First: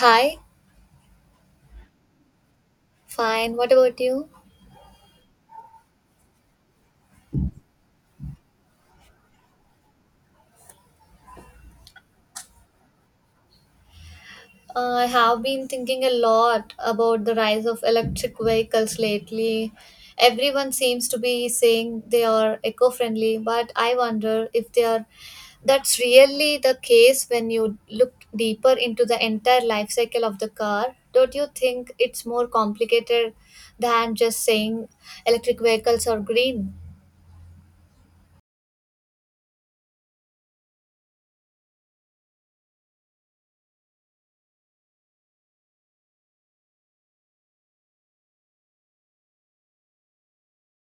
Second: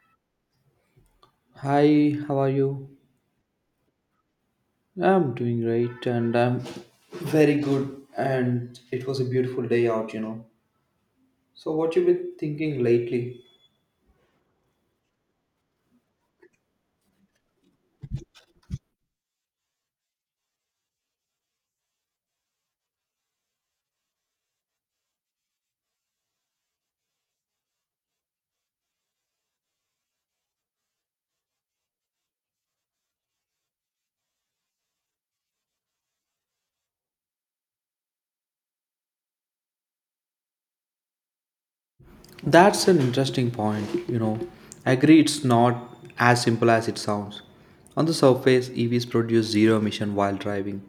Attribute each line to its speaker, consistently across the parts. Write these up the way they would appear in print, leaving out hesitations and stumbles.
Speaker 1: Hi,
Speaker 2: Hi, how are you?
Speaker 1: fine. What about you?
Speaker 2: I'm doing great and I'm very good and it was a beautiful day out. So what you been thinking lately?
Speaker 1: I have been thinking a lot about the rise of electric vehicles lately. Everyone seems to be saying they are eco friendly, but I wonder if they are that's really the case when you look deeper into the entire life cycle of the car. Don't you think it's more complicated than just saying electric vehicles are green?
Speaker 2: That's an interesting point. I agree it's not as simple as it sounds. On the surface, EVs produce zero emission while driving,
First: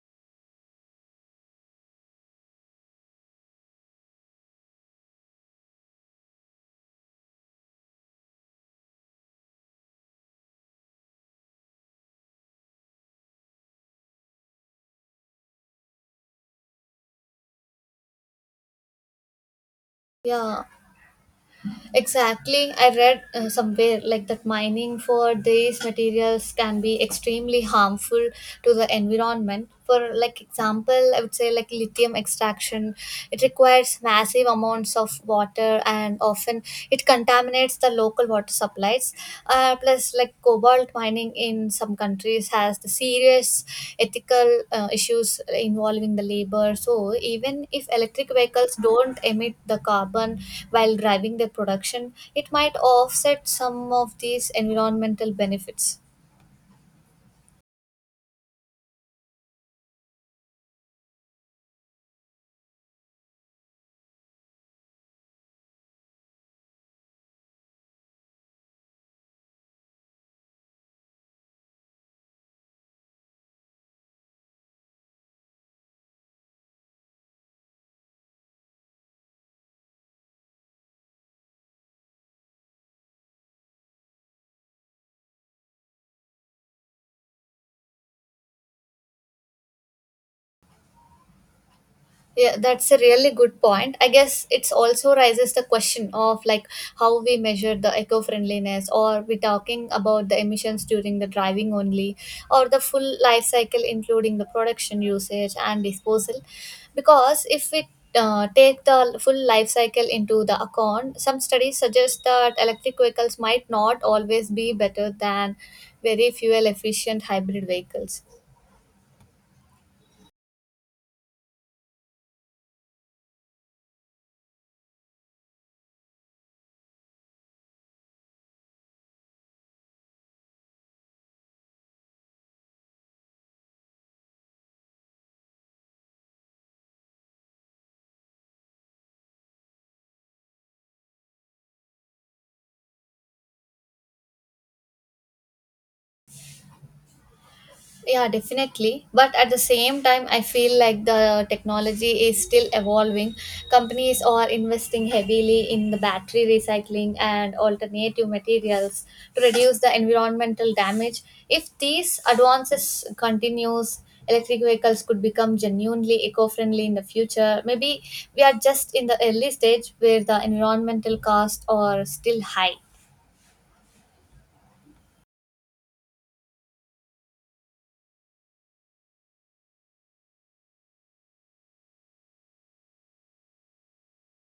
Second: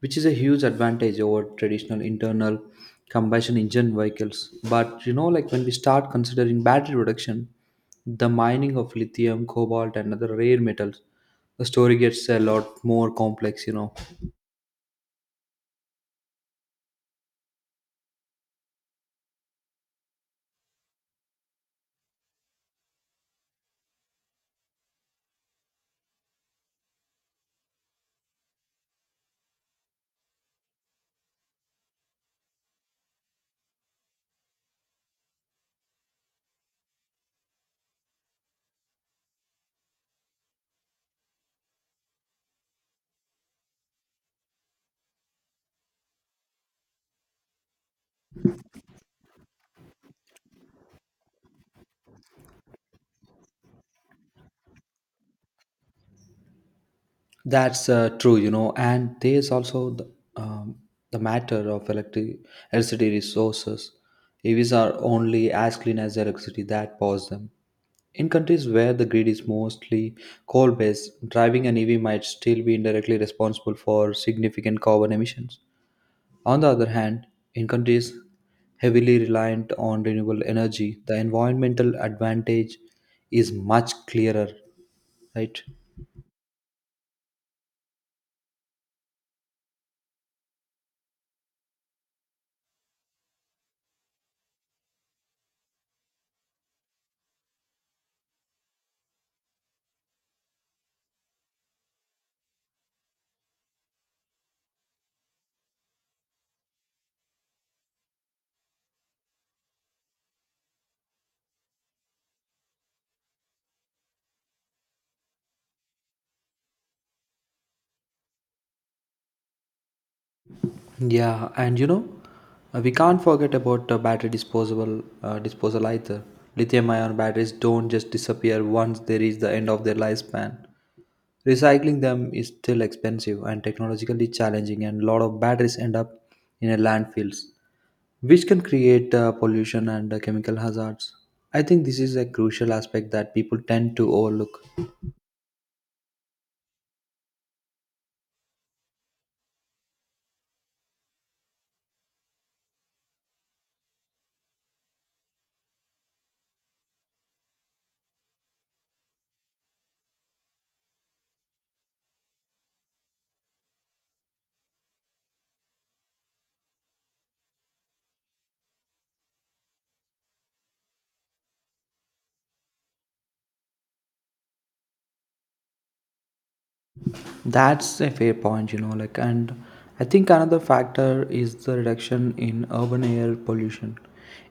Speaker 2: which is a huge advantage over traditional internal combustion engine vehicles. But when we start considering battery reduction, the mining of lithium, cobalt, and other rare metals, the story gets a lot more complex.
Speaker 1: Yeah. Exactly. I read somewhere like that mining for these materials can be extremely harmful to the environment. For like example, I would say like lithium extraction, it requires massive amounts of water and often it contaminates the local water supply rights. Plus, like cobalt mining in some countries has the serious ethical issues involving the labor. So, even if electric vehicles don't emit the carbon while driving their production, it might offset some of these environmental benefits.
Speaker 2: That's true. And there's also um, the matter of electricity resources. EVs are only as clean as the electricity that powers them. In countries where the grid is mostly coal based, driving an EV might still be indirectly responsible for significant carbon emissions. On the other hand, in countries heavily reliant on renewable energy, the environmental advantage is much clearer, right?
Speaker 1: Yeah, that's a really good point. I guess it's also raises the question of like how we measure the eco-friendliness, or we talking about the emissions during the driving only or the full life cycle including the production usage and disposal, because if we take the full life cycle into the account, some studies suggest that electric vehicles might not always be better than very fuel efficient hybrid vehicles.
Speaker 2: Yeah, and we can't forget about battery disposable disposal either. Lithium-ion batteries don't just disappear once they reach the end of their lifespan. Recycling them is still expensive and technologically challenging, and a lot of batteries end up in a landfills, which can create pollution and chemical hazards. I think this is a crucial aspect that people tend to overlook.
Speaker 1: Yeah, definitely. But at the same time, I feel like the technology is still evolving. Companies are investing heavily in the battery recycling and alternative materials to reduce the environmental damage. If these advances continues, electric vehicles could become genuinely eco-friendly in the future. Maybe we are just in the early stage where the environmental costs are still high.
Speaker 2: That's a fair point. And I think another factor is the reduction in urban air pollution.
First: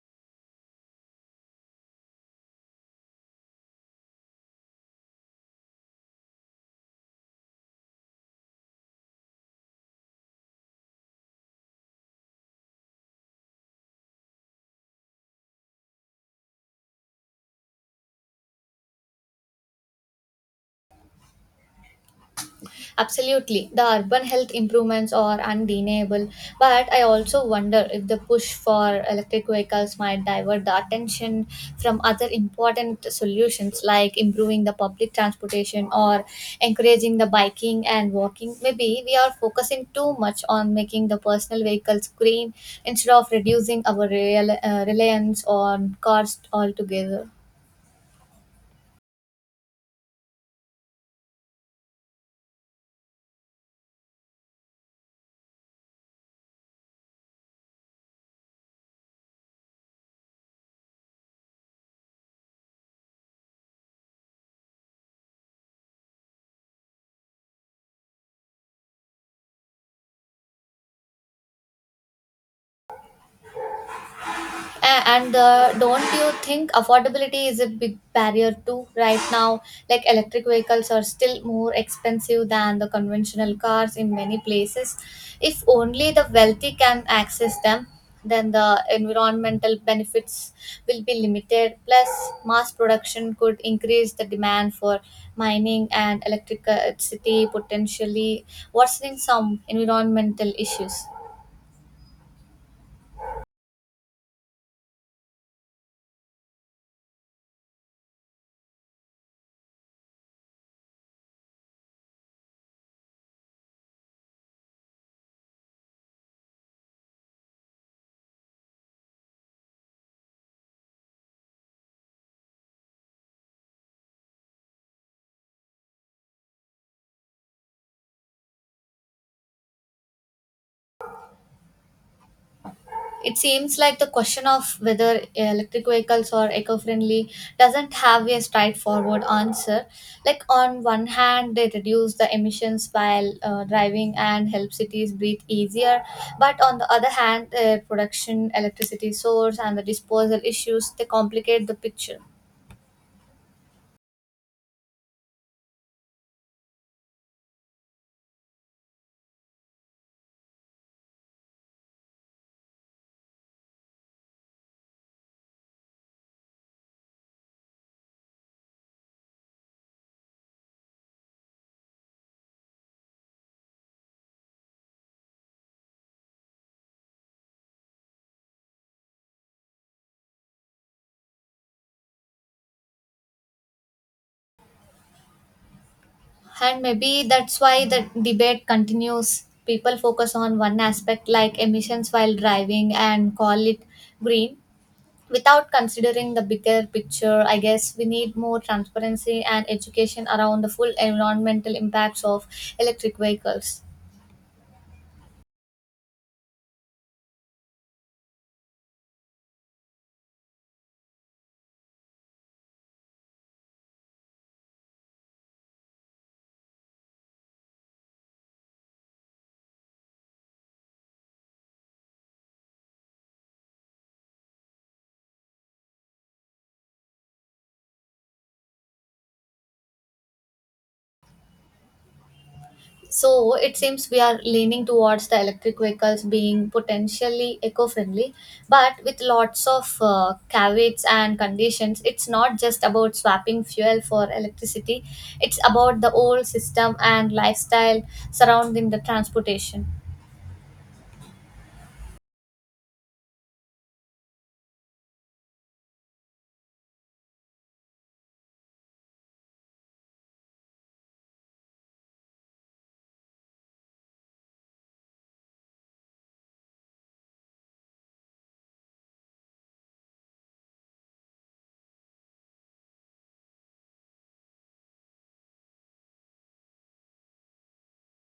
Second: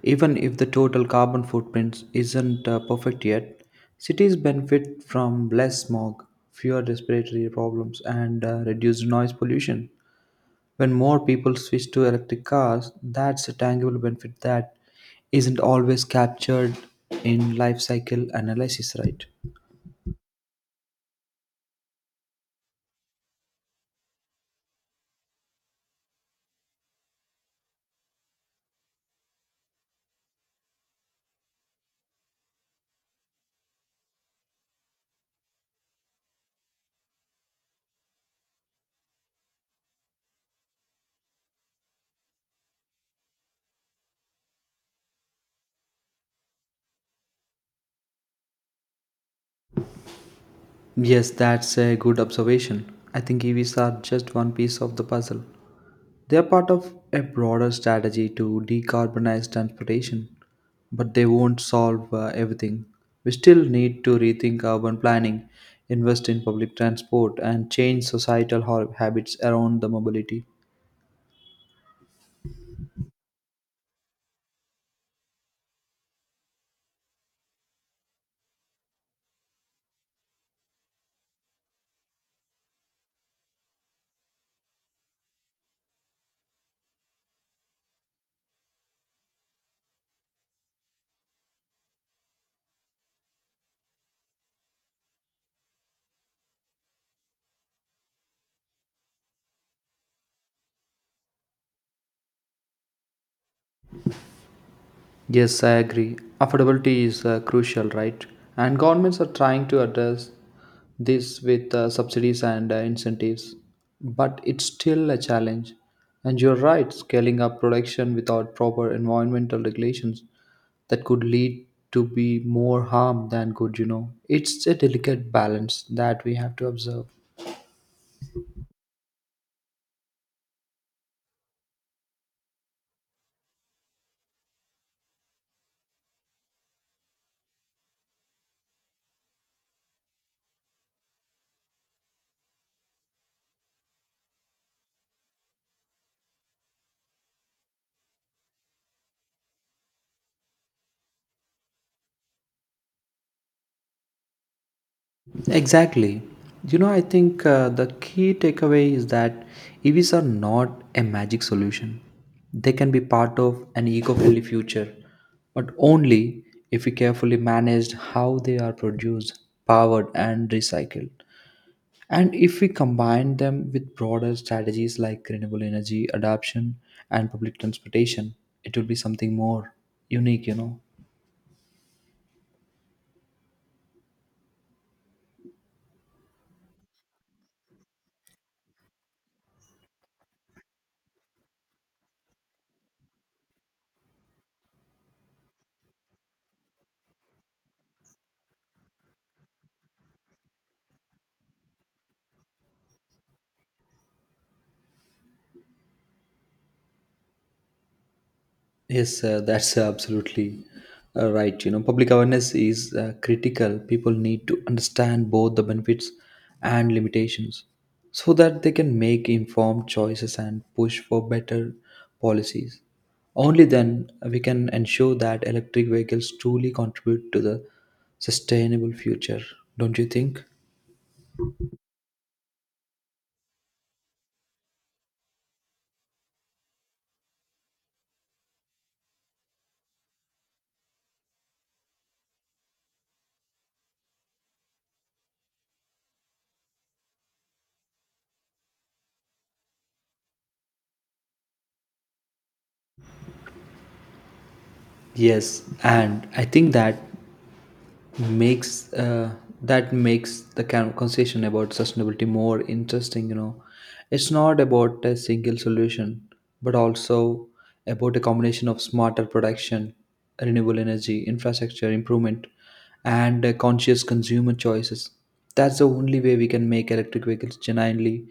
Speaker 2: Even if the total carbon footprint isn't perfect yet, cities benefit from less smog, fewer respiratory problems and reduced noise pollution. When more people switch to electric cars, that's a tangible benefit that isn't always captured in life cycle analysis, right?
Speaker 1: Absolutely, the urban health improvements are undeniable, but I also wonder if the push for electric vehicles might divert the attention from other important solutions like improving the public transportation or encouraging the biking and walking. Maybe we are focusing too much on making the personal vehicles green instead of reducing our real reliance on cars altogether.
Speaker 2: Yes, that's a good observation. I think EVs are just one piece of the puzzle. They are part of a broader strategy to decarbonize transportation, but they won't solve everything. We still need to rethink urban planning, invest in public transport, and change societal habits around the mobility.
Speaker 1: And don't you think affordability is a big barrier too right now, like electric vehicles are still more expensive than the conventional cars in many places? If only the wealthy can access them, then the environmental benefits will be limited. Plus, mass production could increase the demand for mining and electricity, potentially worsening some environmental issues.
Speaker 2: Yes, I agree. Affordability is crucial, right? And governments are trying to address this with subsidies and incentives. But it's still a challenge. And you're right, scaling up production without proper environmental regulations that could lead to be more harm than good. It's a delicate balance that we have to observe.
Speaker 1: It seems like the question of whether electric vehicles are eco friendly doesn't have a straightforward answer. Like, on one hand, they reduce the emissions while driving and help cities breathe easier, but on the other hand, their production, electricity source, and the disposal issues, they complicate the picture.
Speaker 2: Exactly. I think the key takeaway is that EVs are not a magic solution. They can be part of an eco friendly future, but only if we carefully manage how they are produced, powered, and recycled. And if we combine them with broader strategies like renewable energy adoption and public transportation, it will be something more unique.
Speaker 1: And maybe that's why the debate continues. People focus on one aspect like emissions while driving and call it green without considering the bigger picture. I guess we need more transparency and education around the full environmental impacts of electric vehicles.
Speaker 2: Yes, that's absolutely right. Public awareness is critical. People need to understand both the benefits and limitations so that they can make informed choices and push for better policies. Only then we can ensure that electric vehicles truly contribute to the sustainable future, don't you think?
Speaker 1: So it seems we are leaning towards the electric vehicles being potentially eco friendly, but with lots of caveats and conditions. It's not just about swapping fuel for electricity, it's about the whole system and lifestyle surrounding the transportation.
Speaker 2: Yes, and I think makes uh, that makes the conversation about sustainability more interesting. It's not about a single solution, but also about a combination of smarter production, renewable energy, infrastructure improvement, and conscious consumer choices. That's the only way we can make electric vehicles genuinely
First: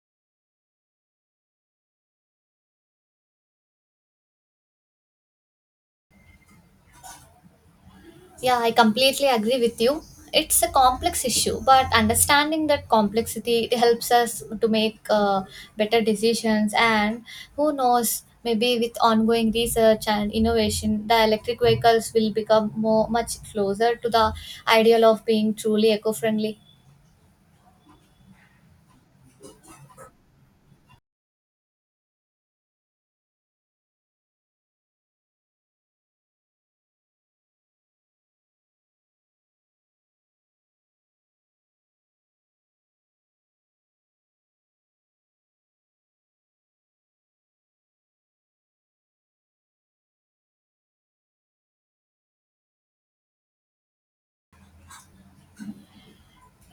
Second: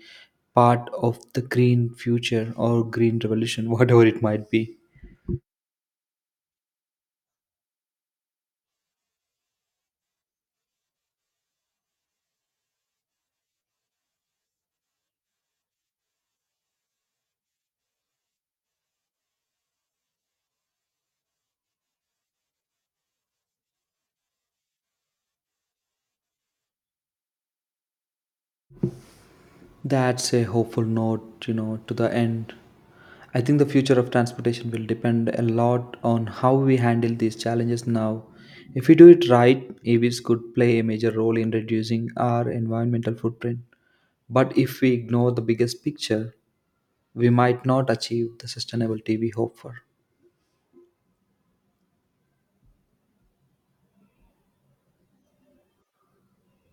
Speaker 2: part of the green future or green revolution, whatever it might be.
Speaker 1: Yeah, I completely agree with you. It's a complex issue, but understanding that complexity, it helps us to make better decisions. And who knows, maybe with ongoing research and innovation, the electric vehicles will become more much closer to the ideal of being truly eco-friendly.
Speaker 2: That's a hopeful note, to the end. I think the future of transportation will depend a lot on how we handle these challenges now. If we do it right, EVs could play a major role in reducing our environmental footprint. But if we ignore the biggest picture, we might not achieve the sustainability we hope for.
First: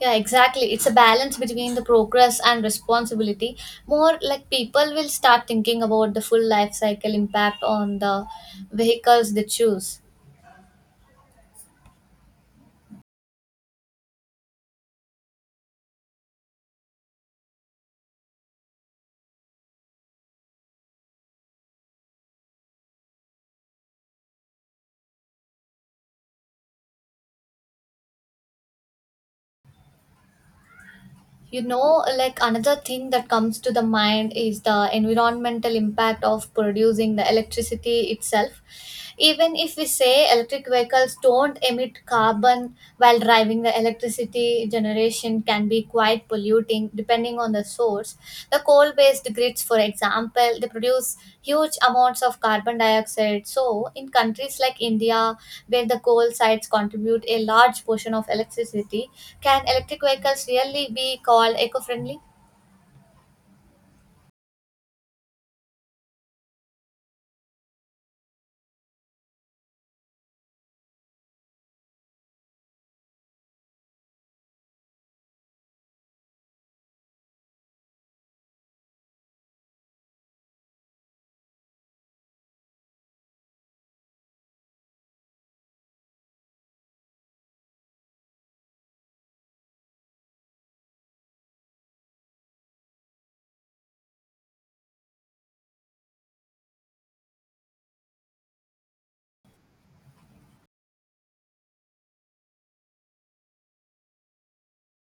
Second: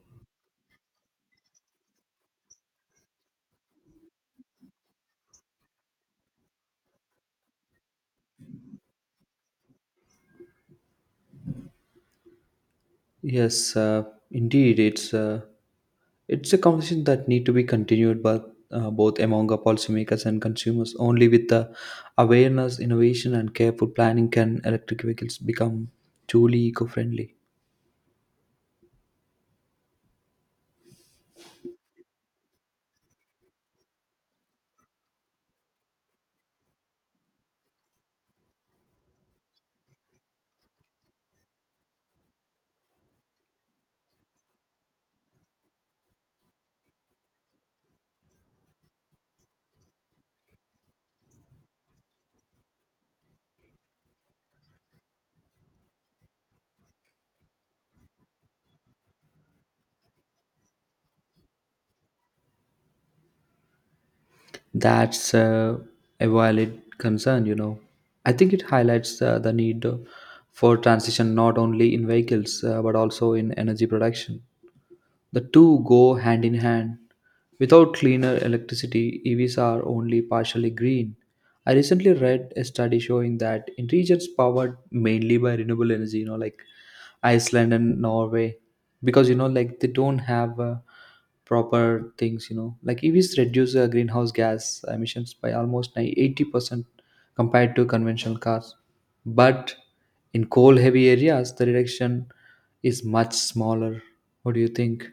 Speaker 1: Yeah, exactly. It's a balance between the progress and responsibility. More like people will start thinking about the full life cycle impact on the vehicles they choose.
Speaker 2: Yes, indeed, it's a conversation that need to be continued, but both among our policymakers and consumers. Only with the awareness, innovation, and careful planning can electric vehicles become truly eco-friendly.
Speaker 1: You know, like another thing that comes to the mind is the environmental impact of producing the electricity itself. Even if we say electric vehicles don't emit carbon while driving, the electricity generation can be quite polluting depending on the source. The coal-based grids, for example, they produce huge amounts of carbon dioxide. So, in countries like India, where the coal sites contribute a large portion of electricity, can electric vehicles really be called eco-friendly?
Speaker 2: That's a valid concern. I think it highlights the need for transition not only in vehicles but also in energy production. The two go hand in hand. Without cleaner electricity, EVs are only partially green. I recently read a study showing that in regions powered mainly by renewable energy, Iceland and Norway, because they don't have proper things, EVs reduce greenhouse gas emissions by almost 80% compared to conventional cars. But in coal heavy areas, the reduction is much smaller. What do you think?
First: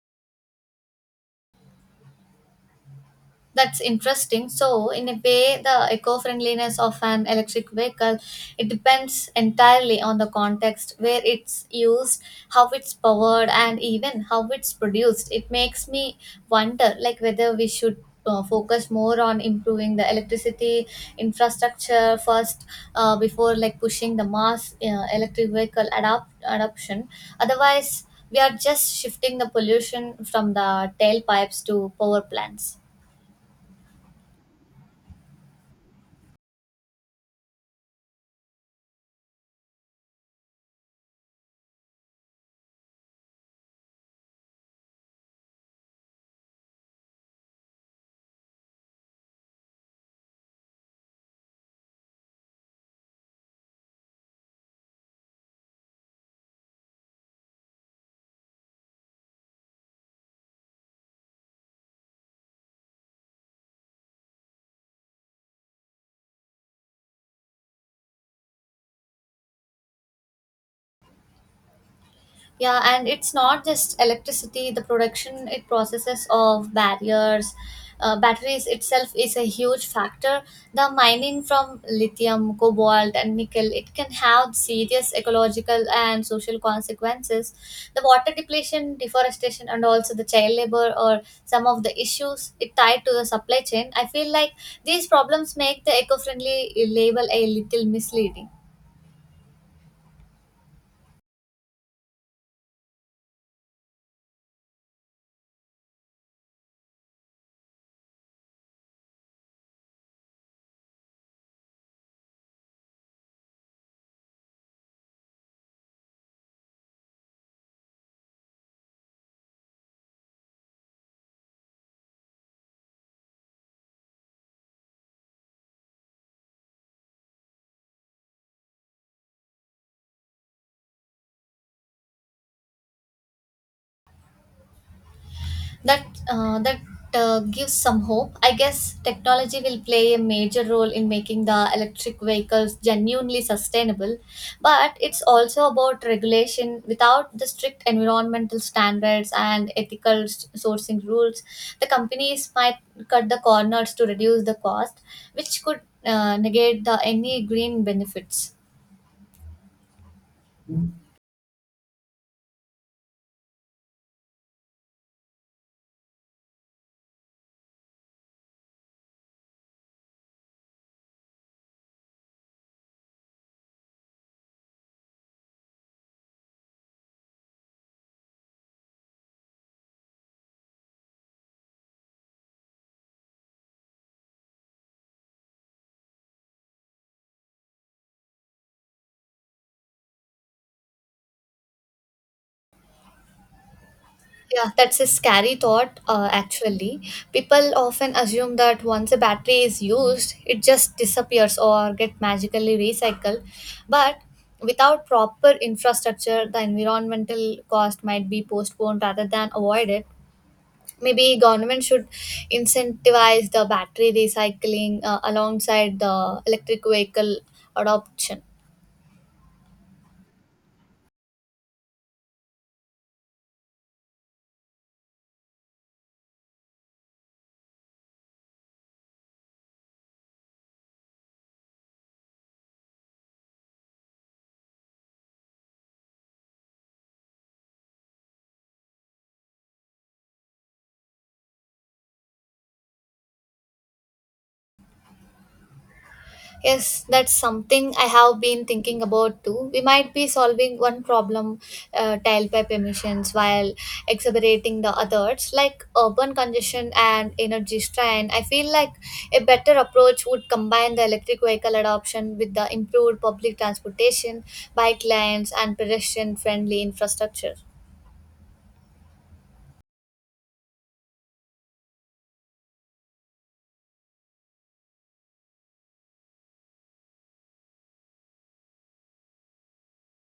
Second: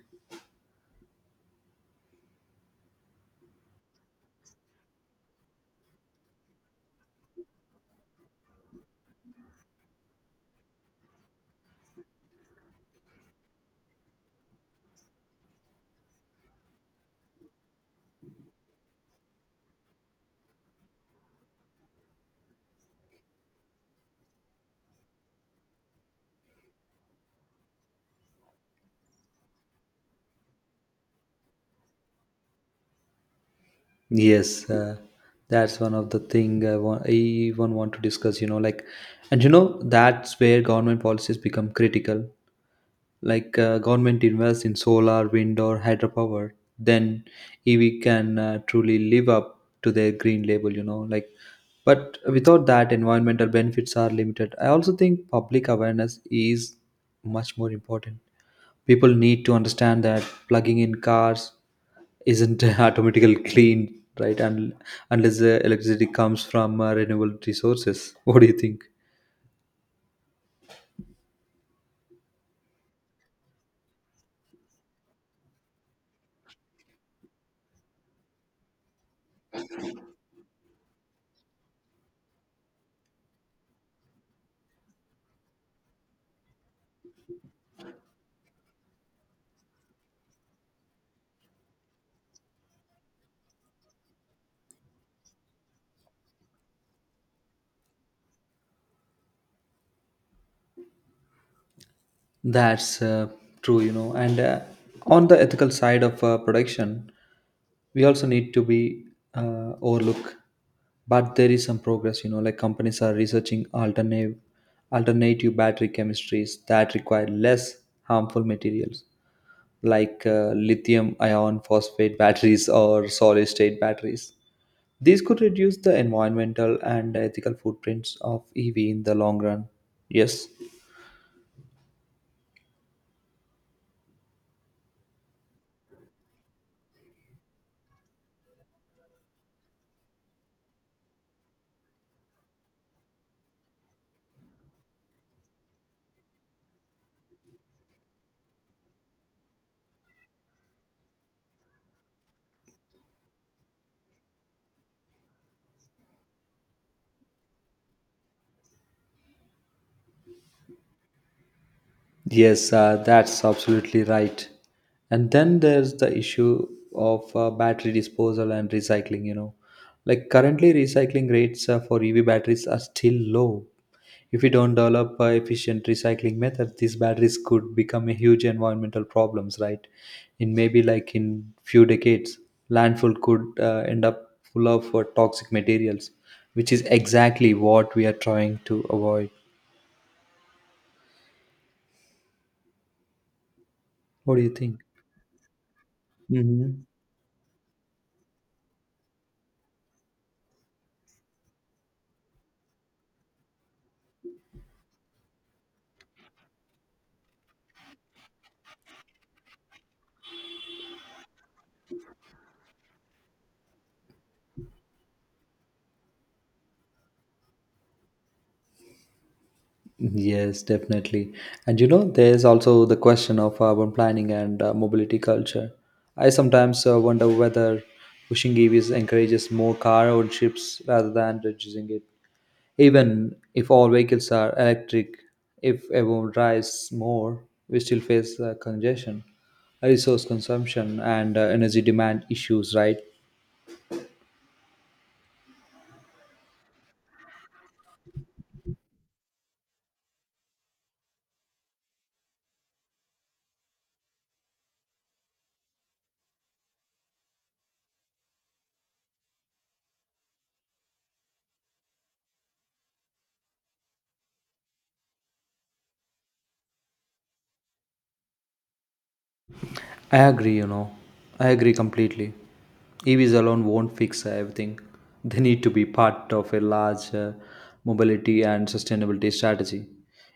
Speaker 1: That's interesting. So, in a way, the eco-friendliness of an electric vehicle, it depends entirely on the context where it's used, how it's powered, and even how it's produced. It makes me wonder, like whether we should focus more on improving the electricity infrastructure first, before like pushing the mass electric vehicle adoption. Otherwise, we are just shifting the pollution from the tailpipes to power plants.
Speaker 2: Yes, that's one of the thing I want. I even want to discuss. And that's where government policies become critical. Like, government invests in solar wind or hydropower. Then EV can truly live up to their green label. But without that, environmental benefits are limited. I also think public awareness is much more important. People need to understand that plugging in cars isn't automatically clean, right? And unless the electricity comes from renewable resources, what do you think?
Speaker 1: Yeah, and it's not just electricity. The production it processes of batteries itself is a huge factor. The mining from lithium, cobalt, and nickel, it can have serious ecological and social consequences. The water depletion, deforestation, and also the child labor or some of the issues it tied to the supply chain. I feel like these problems make the eco-friendly label a little misleading.
Speaker 2: That's true. And on the ethical side of production, we also need to be overlook. But there is some progress. Like companies are researching alternative battery chemistries that require less harmful materials, like lithium ion phosphate batteries or solid state batteries. These could reduce the environmental and ethical footprints of EV in the long run. Yes.
Speaker 1: That gives some hope. I guess technology will play a major role in making the electric vehicles genuinely sustainable, but it's also about regulation. Without the strict environmental standards and ethical sourcing rules, the companies might cut the corners to reduce the cost, which could negate the any green benefits.
Speaker 2: Yes, that's absolutely right. And then there's the issue of battery disposal and recycling. Like currently, recycling rates for EV batteries are still low. If we don't develop efficient recycling methods, these batteries could become a huge environmental problems, right? In maybe like in few decades, landfill could end up full of toxic materials, which is exactly what we are trying to avoid. What do you
Speaker 1: Yeah,
Speaker 2: think?
Speaker 1: that's a scary thought,
Speaker 2: Hmm.
Speaker 1: actually. People often assume that once a battery is used, it just disappears or get magically recycled. But without proper infrastructure, the environmental cost might be postponed rather than avoided. Maybe government should incentivize the battery recycling alongside the electric vehicle adoption.
Speaker 2: Yes, definitely. And there's also the question of urban planning and mobility culture. I sometimes wonder whether pushing EVs encourages more car ownerships rather than reducing it. Even if all vehicles are electric, if everyone drives more, we still face congestion, resource consumption, and energy demand issues, right?
Speaker 1: Yes, that's something I have been thinking about too. We might be solving one problem, tailpipe emissions, while exacerbating the others, like urban congestion and energy strain. I feel like a better approach would combine the electric vehicle adoption with the improved public transportation, bike lanes, and pedestrian friendly infrastructure.
Speaker 2: I agree. I agree completely. EVs alone won't fix everything. They need to be part of a larger mobility and sustainability strategy.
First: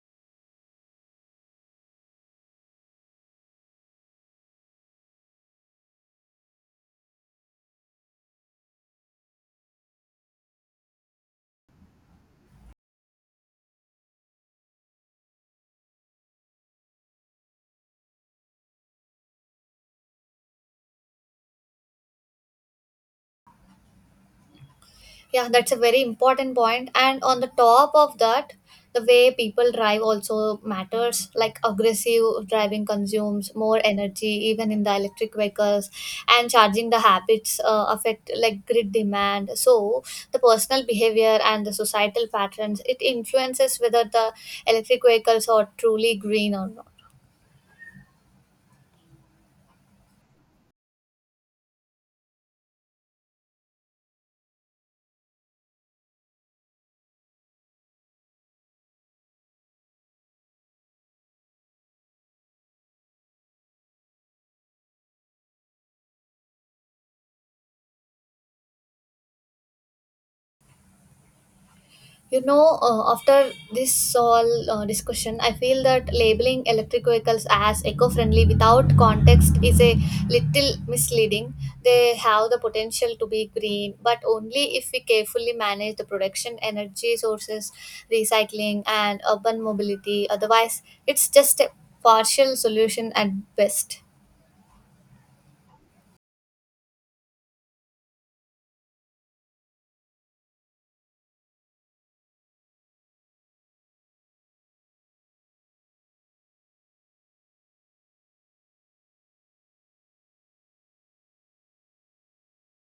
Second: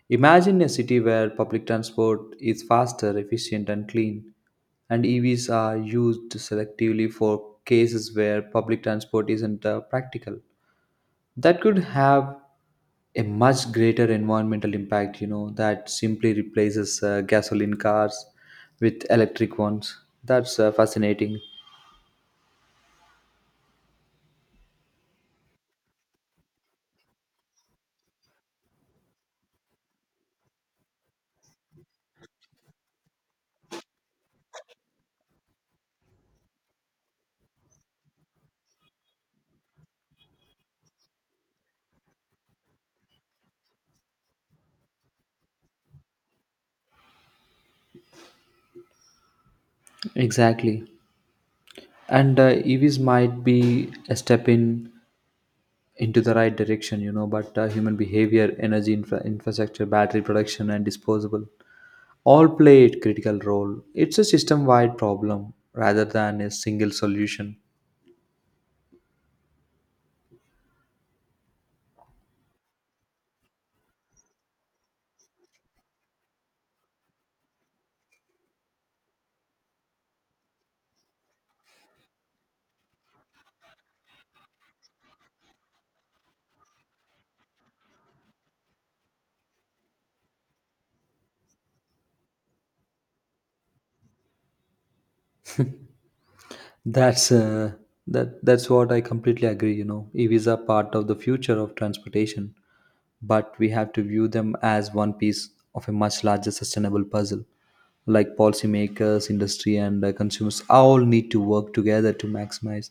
Speaker 2: Imagine a city where public transport is faster, efficient, and clean, and EVs are used selectively for cases where public transport isn't practical. That could have a much greater environmental impact that simply replaces gasoline cars with electric ones. That's fascinating.
Speaker 1: Yeah, that's a very important point. And on the top of that, the way people drive also matters. Like aggressive driving consumes more energy, even in the electric vehicles, and charging the habits affect like grid demand. So the personal behavior and the societal patterns, it influences whether the electric vehicles are truly green or not.
Speaker 2: Exactly. And EVs might be a step in into the right direction, but human behavior, energy infrastructure, battery production and disposable all play a critical role. It's a system wide problem rather than a single solution.
Speaker 1: After this all discussion, I feel that labeling electric vehicles as eco friendly without context is a little misleading. They have the potential to be green, but only if we carefully manage the production, energy sources, recycling, and urban mobility. Otherwise, it's just a partial solution at best.
Speaker 2: That's uh, that's what I completely agree. EVs are part of the future of transportation, but we have to view them as one piece of a much larger sustainable puzzle. Like policymakers, industry and consumers all need to work together to maximize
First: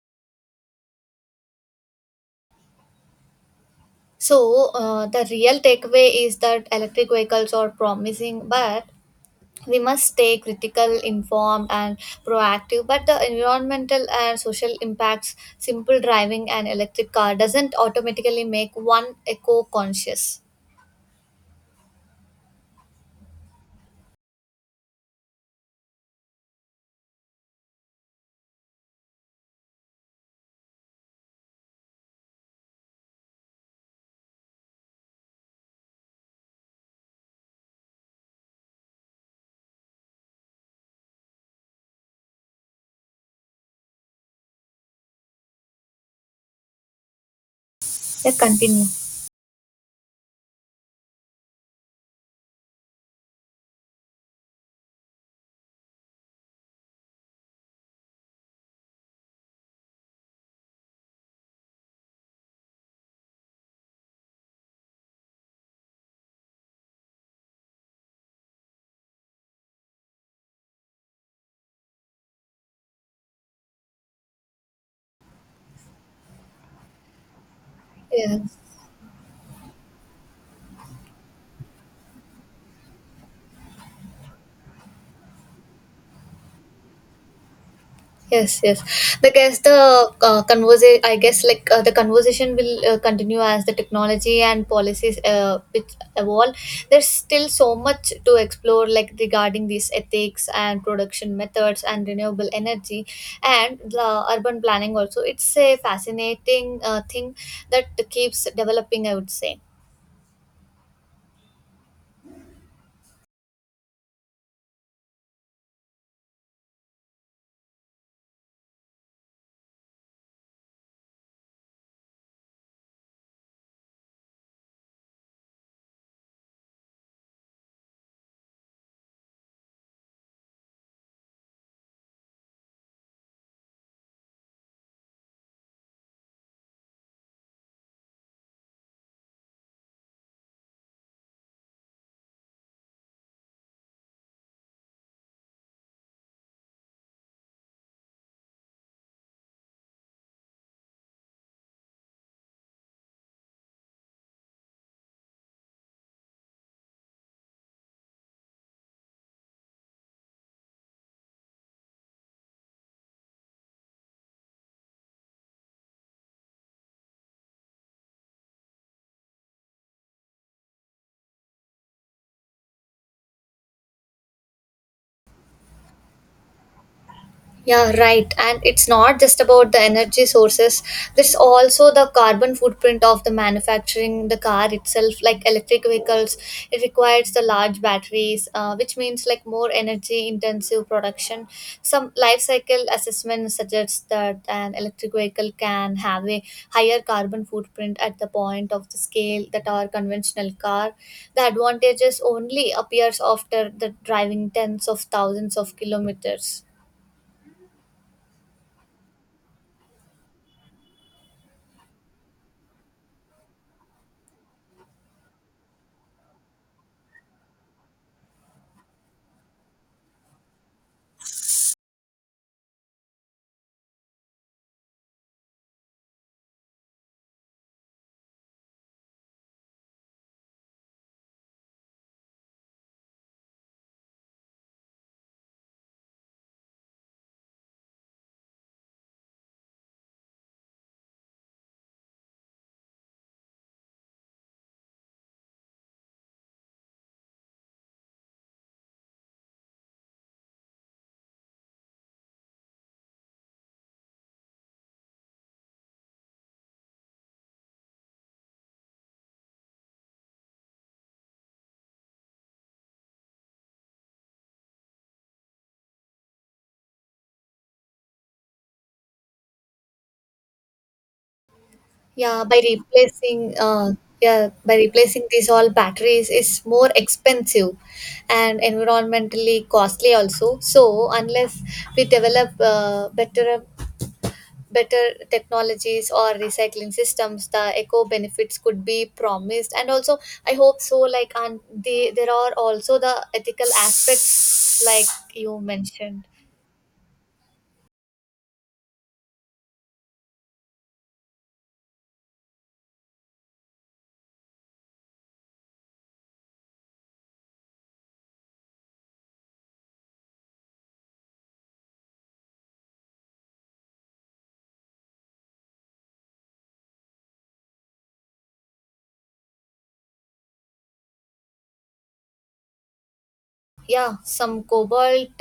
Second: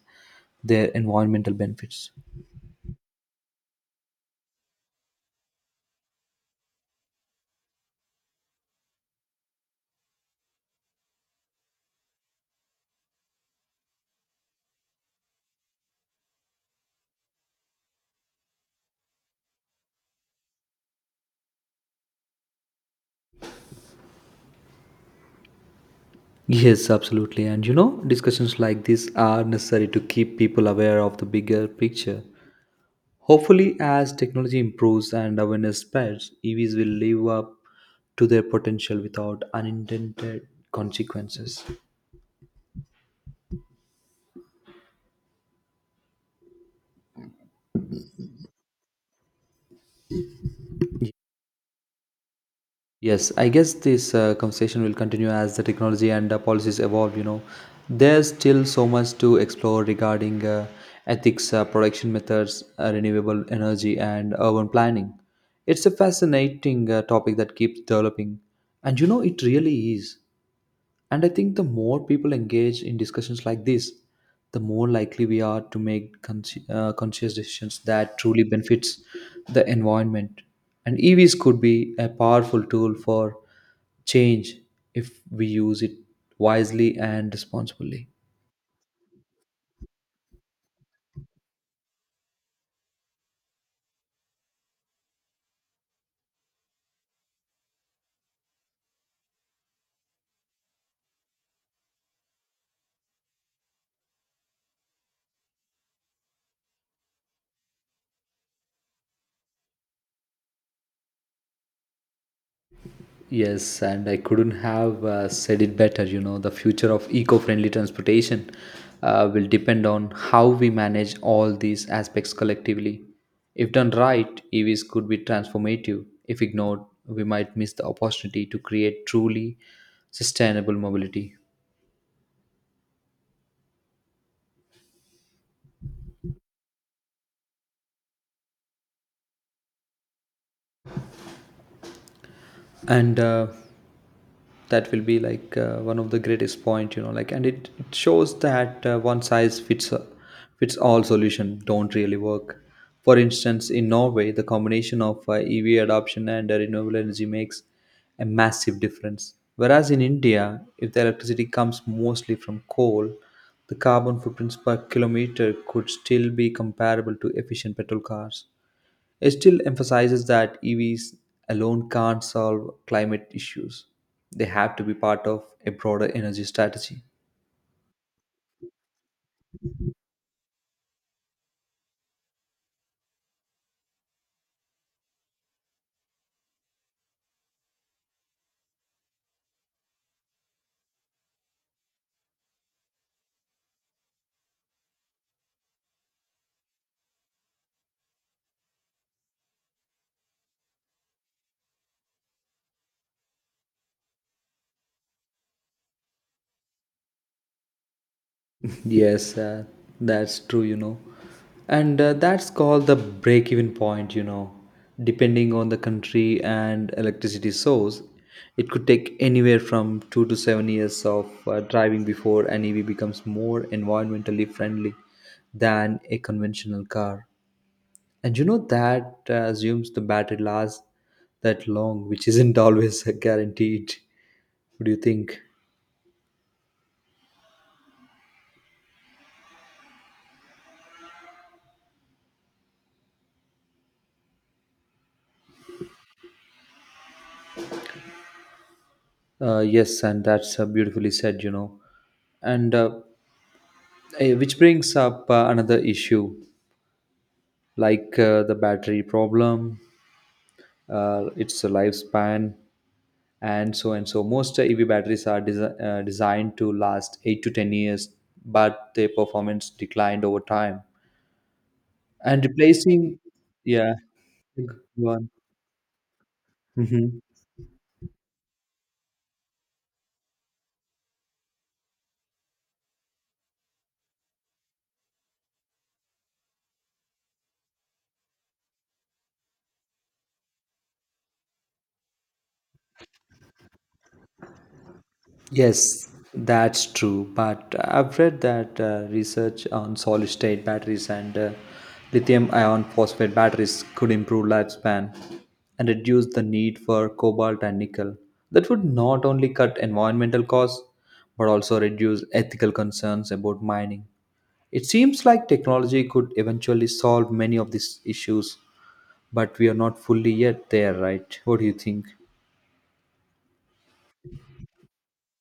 Speaker 2: their environmental benefits.
Speaker 1: So, the real takeaway is that electric vehicles are promising, but we must stay critical, informed, and proactive. But the environmental and social impacts, simple driving an electric car doesn't automatically make one eco conscious.
Speaker 2: Yes, absolutely. And discussions like this are necessary to keep people aware of the bigger picture. Hopefully, as technology improves and awareness spreads, EVs will live up to their potential without unintended consequences.
Speaker 1: Yeah, continue.
Speaker 2: Yes, I guess this conversation will continue as the technology and the policies evolve. There's still so much to explore regarding ethics, production methods, renewable energy, and urban planning. It's a fascinating topic that keeps developing, and it really is. And I think the more people engage in discussions like this, the more likely we are to make conscious decisions that
Speaker 1: Yeah.
Speaker 2: truly benefits the environment. And EVs could be a powerful tool for change if we use it wisely and responsibly.
Speaker 1: Yes, yes. The guess the conversation. I guess like the conversation will continue as the technology and policies which evolve. There's still so much to explore, like regarding these ethics and production methods and renewable energy and the urban planning. Also, it's a fascinating thing that keeps developing, I would say.
Speaker 2: Yes, and I couldn't have said it better. The future of eco friendly transportation will depend on how we manage all these aspects collectively. If done right, EVs could be transformative. If ignored, we might miss the opportunity to create truly sustainable mobility. And that will be like one of the greatest point. And it shows that one size fits all solution don't really work. For instance, in Norway, the combination of EV adoption and renewable energy makes a massive difference, whereas in India, if the electricity comes mostly from coal, the carbon footprints per kilometer could still be comparable to efficient petrol cars. It still emphasizes that EVs alone can't solve climate issues. They have to be part of a broader energy strategy.
Speaker 1: Yeah, right. And it's not just about the energy sources. There's also the carbon footprint of the manufacturing the car itself. Like electric vehicles, it requires the large batteries, which means like more energy intensive production. Some life cycle assessment suggests that an electric vehicle can have a higher carbon footprint at the point of the scale that our conventional car. The advantages only appears after the driving tens of thousands of kilometers.
Speaker 2: Yes, that's true. And that's called the break even point. Depending on the country and electricity source, it could take anywhere from 2 to 7 years of driving before an EV becomes more environmentally friendly than a conventional car. And you know that assumes the battery lasts that long, which isn't always a guaranteed. What do you think? Yes, and that's beautifully said, you know. And uh, which brings up another issue like the battery problem, its lifespan, and so and so. Most EV batteries are designed to last 8 to 10 years, but their performance declined over time. And
Speaker 1: Yeah, by
Speaker 2: replacing,
Speaker 1: replacing uh
Speaker 2: yeah,
Speaker 1: yeah, by
Speaker 2: go
Speaker 1: replacing
Speaker 2: on.
Speaker 1: these all batteries is more
Speaker 2: Mm-hmm.
Speaker 1: expensive and environmentally costly also. So unless we develop better technologies or recycling systems, the eco benefits could be promised. And also, I hope so. Like, and there are also the ethical aspects, like you
Speaker 2: Yes,
Speaker 1: mentioned.
Speaker 2: that's true. But I've read that research on solid state batteries and lithium ion phosphate batteries could improve lifespan and reduce the need for cobalt and nickel. That would not only cut environmental costs but also reduce ethical concerns about mining. It seems like technology could eventually solve many of these issues, but we are not fully yet there, right? What do you think?
Speaker 1: Yeah, some cobalt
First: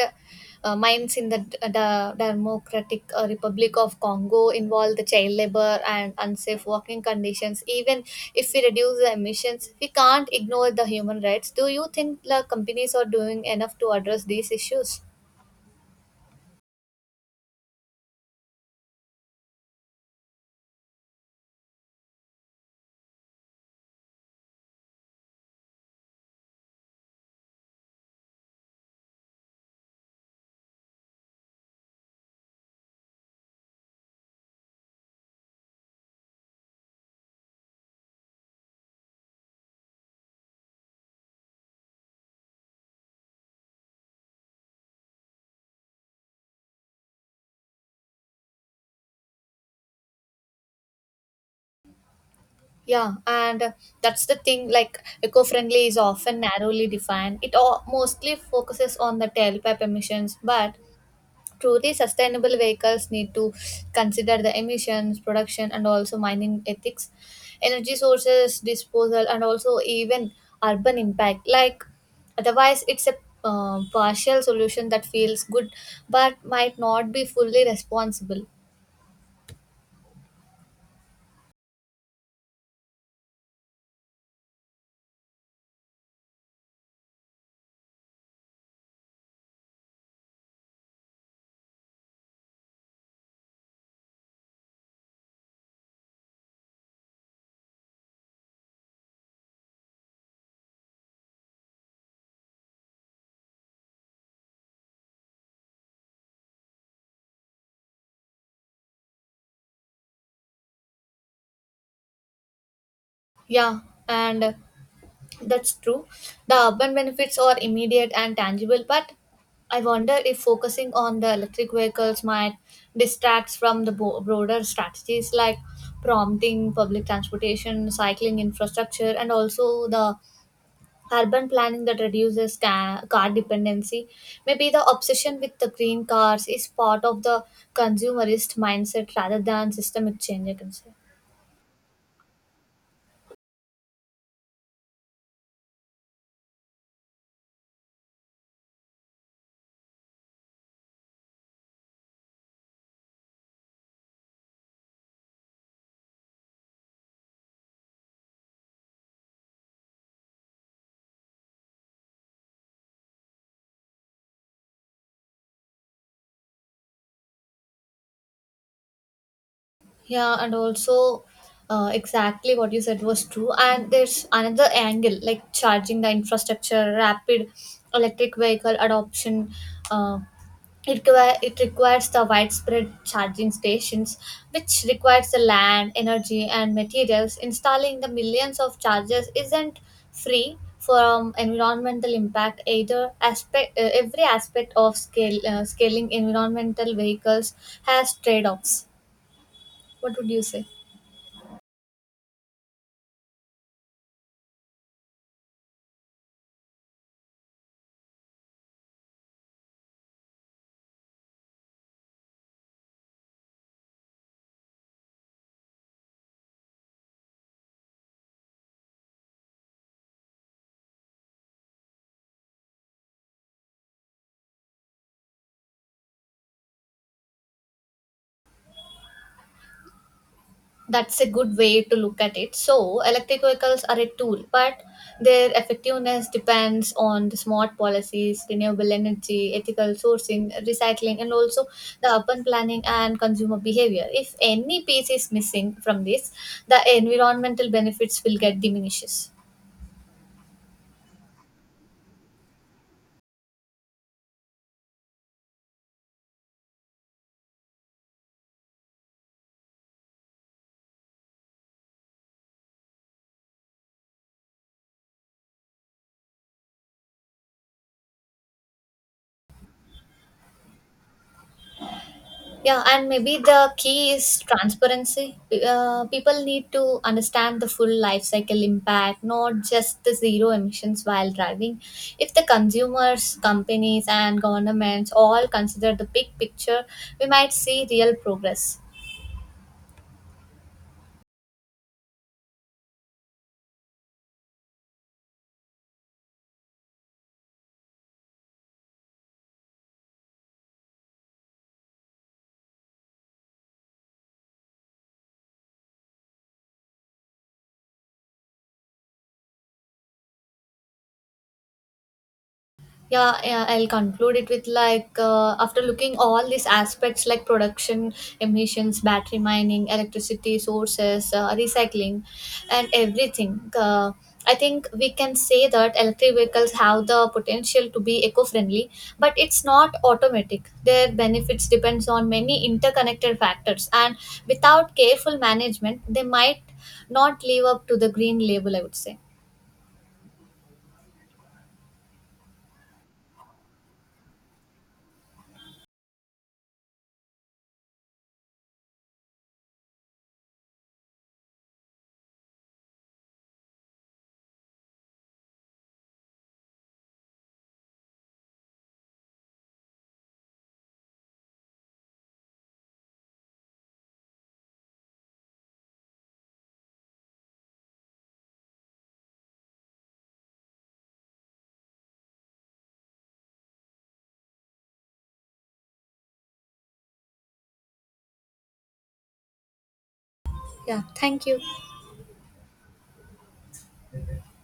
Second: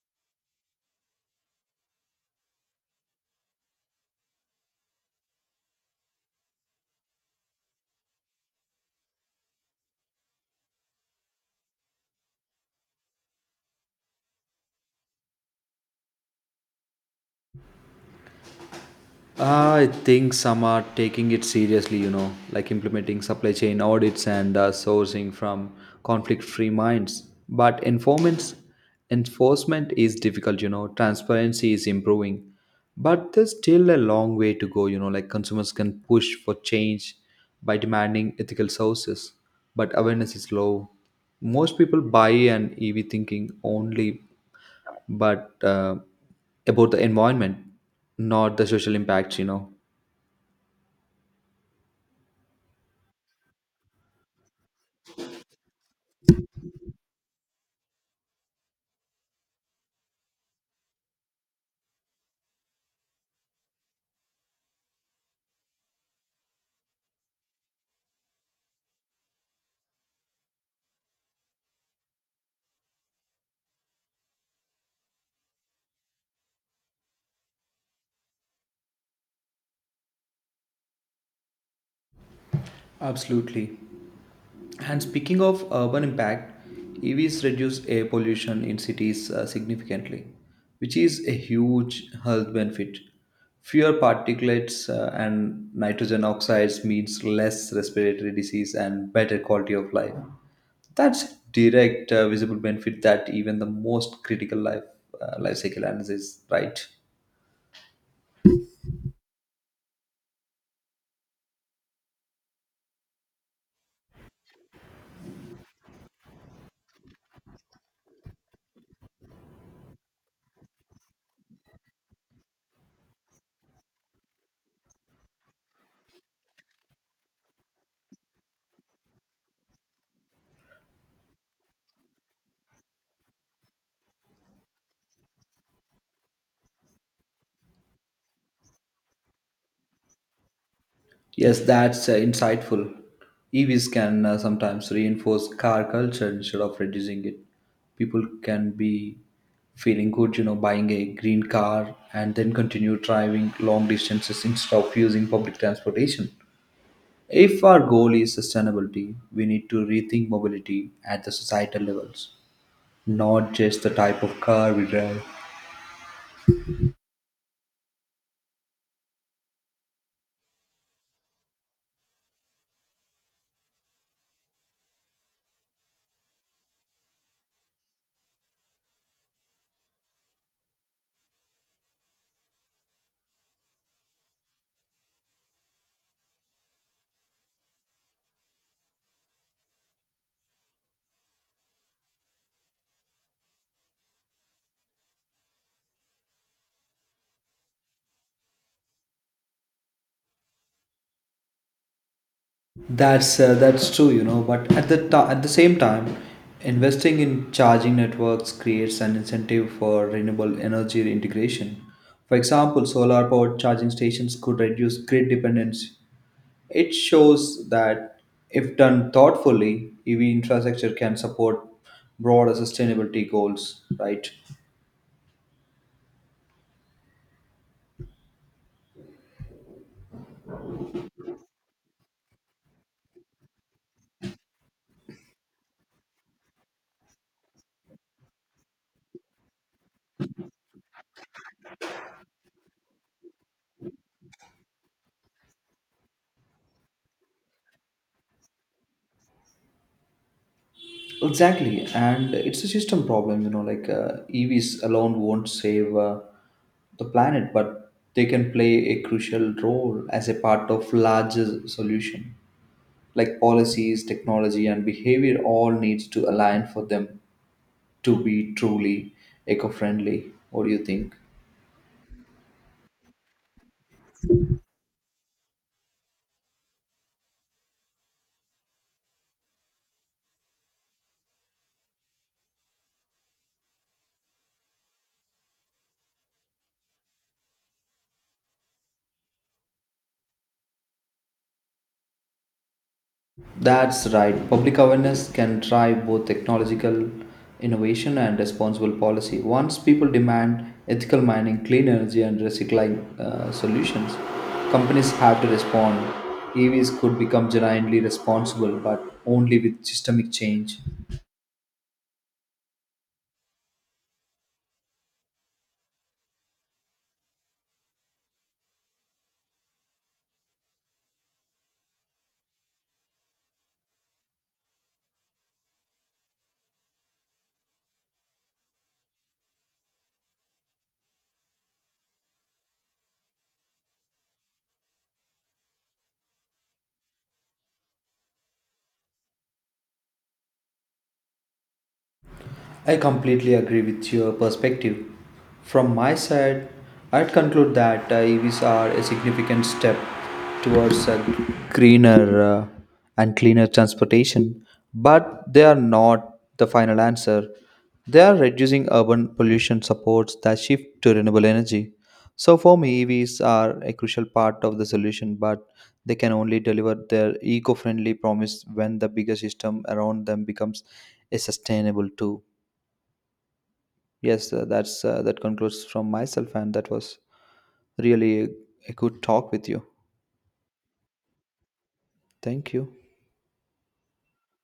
Speaker 1: mines in the Democratic Republic of Congo involve the child labor and unsafe working conditions. Even if we reduce the emissions, we can't ignore the human rights. Do you think the companies are doing enough to address these issues?
Speaker 2: I think some are taking it seriously, you know, like implementing supply chain audits and sourcing from conflict-free mines. But informants enforcement is difficult, you know. Transparency is improving, but there's still a long way to go, you know. Like consumers can push for change by demanding ethical sources, but awareness is low. Most people buy an EV thinking only, but about the environment, not the social impacts, you know.
Speaker 1: Yeah, and that's the thing, like eco-friendly is often narrowly defined. It all mostly focuses on the tailpipe emissions, but truly sustainable vehicles need to consider the emissions, production, and also mining ethics, energy sources, disposal, and also even urban impact. Like otherwise, it's a partial solution that feels good but might not be fully responsible.
Speaker 2: Absolutely. And speaking of urban impact, EVs reduce air pollution in cities significantly, which is a huge health benefit. Fewer particulates and nitrogen oxides means less respiratory disease and better quality of life. That's direct visible benefit that even the most critical life cycle analysis, right?
Speaker 1: Yeah, and that's true. The urban benefits are immediate and tangible, but I wonder if focusing on the electric vehicles might distract from the broader strategies, like prompting public transportation, cycling infrastructure, and also the urban planning that reduces car dependency. Maybe the obsession with the green cars is part of the consumerist mindset rather than systemic change, I can say.
Speaker 2: Yes, that's insightful. EVs can sometimes reinforce car culture instead of reducing it. People can be feeling good, you know, buying a green car and then continue driving long distances instead of using public transportation. If our goal is sustainability, we need to rethink mobility at the societal levels, not just the type of car we drive.
Speaker 1: Yeah, and also exactly what you said was true. And there's another angle, like charging the infrastructure, rapid electric vehicle adoption. Uh, it requires the widespread charging stations, which requires the land, energy, and materials. Installing the millions of chargers isn't free from environmental impact either. Aspect Every aspect of scale scaling environmental vehicles has trade-offs. What would you say?
Speaker 2: That's true, you know. But at at the same time, investing in charging networks creates an incentive for renewable energy integration. For example, solar powered charging stations could reduce grid dependence. It shows that if done thoughtfully, EV infrastructure can support broader sustainability goals. Right?
Speaker 1: That's a good way to look at it. So, electric vehicles are a tool, but their effectiveness depends on the smart policies, renewable energy, ethical sourcing, recycling, and also the urban planning and consumer behavior. If any piece is missing from this, the environmental benefits will get diminishes.
Speaker 2: Exactly, and it's a system problem. You know, like EVs alone won't save the planet, but they can play a crucial role as a part of larger solution. Like policies, technology, and behavior all needs to align for them to be truly eco-friendly. What do you think?
Speaker 1: Yeah, and maybe the key is transparency. People need to understand the full life cycle impact, not just the zero emissions while driving. If the consumers, companies, and governments all consider the big picture, we might see real progress.
Speaker 2: That's right. Public awareness can drive both technological innovation and responsible policy. Once people demand ethical mining, clean energy, and recycling solutions, companies have to respond. EVs could become genuinely responsible, but only with systemic change.
Speaker 1: Yeah, yeah, I'll conclude it with like after looking all these aspects, like production emissions, battery mining, electricity sources, recycling, and everything. I think we can say that electric vehicles have the potential to be eco-friendly, but it's not automatic. Their benefits depends on many interconnected factors, and without careful management they might not live up to the green label, I would say.
Speaker 2: I completely agree with your perspective. From my side, I'd conclude that EVs are a significant step towards a greener and cleaner transportation, but they are not the final answer. They are reducing urban pollution supports that shift to renewable energy. So for me, EVs are a crucial part of the solution, but they can only deliver their eco-friendly promise when the bigger system around them becomes a sustainable too. That concludes from myself, and that was really a good talk with you.
Speaker 1: Yeah, thank you.
Speaker 2: Thank you.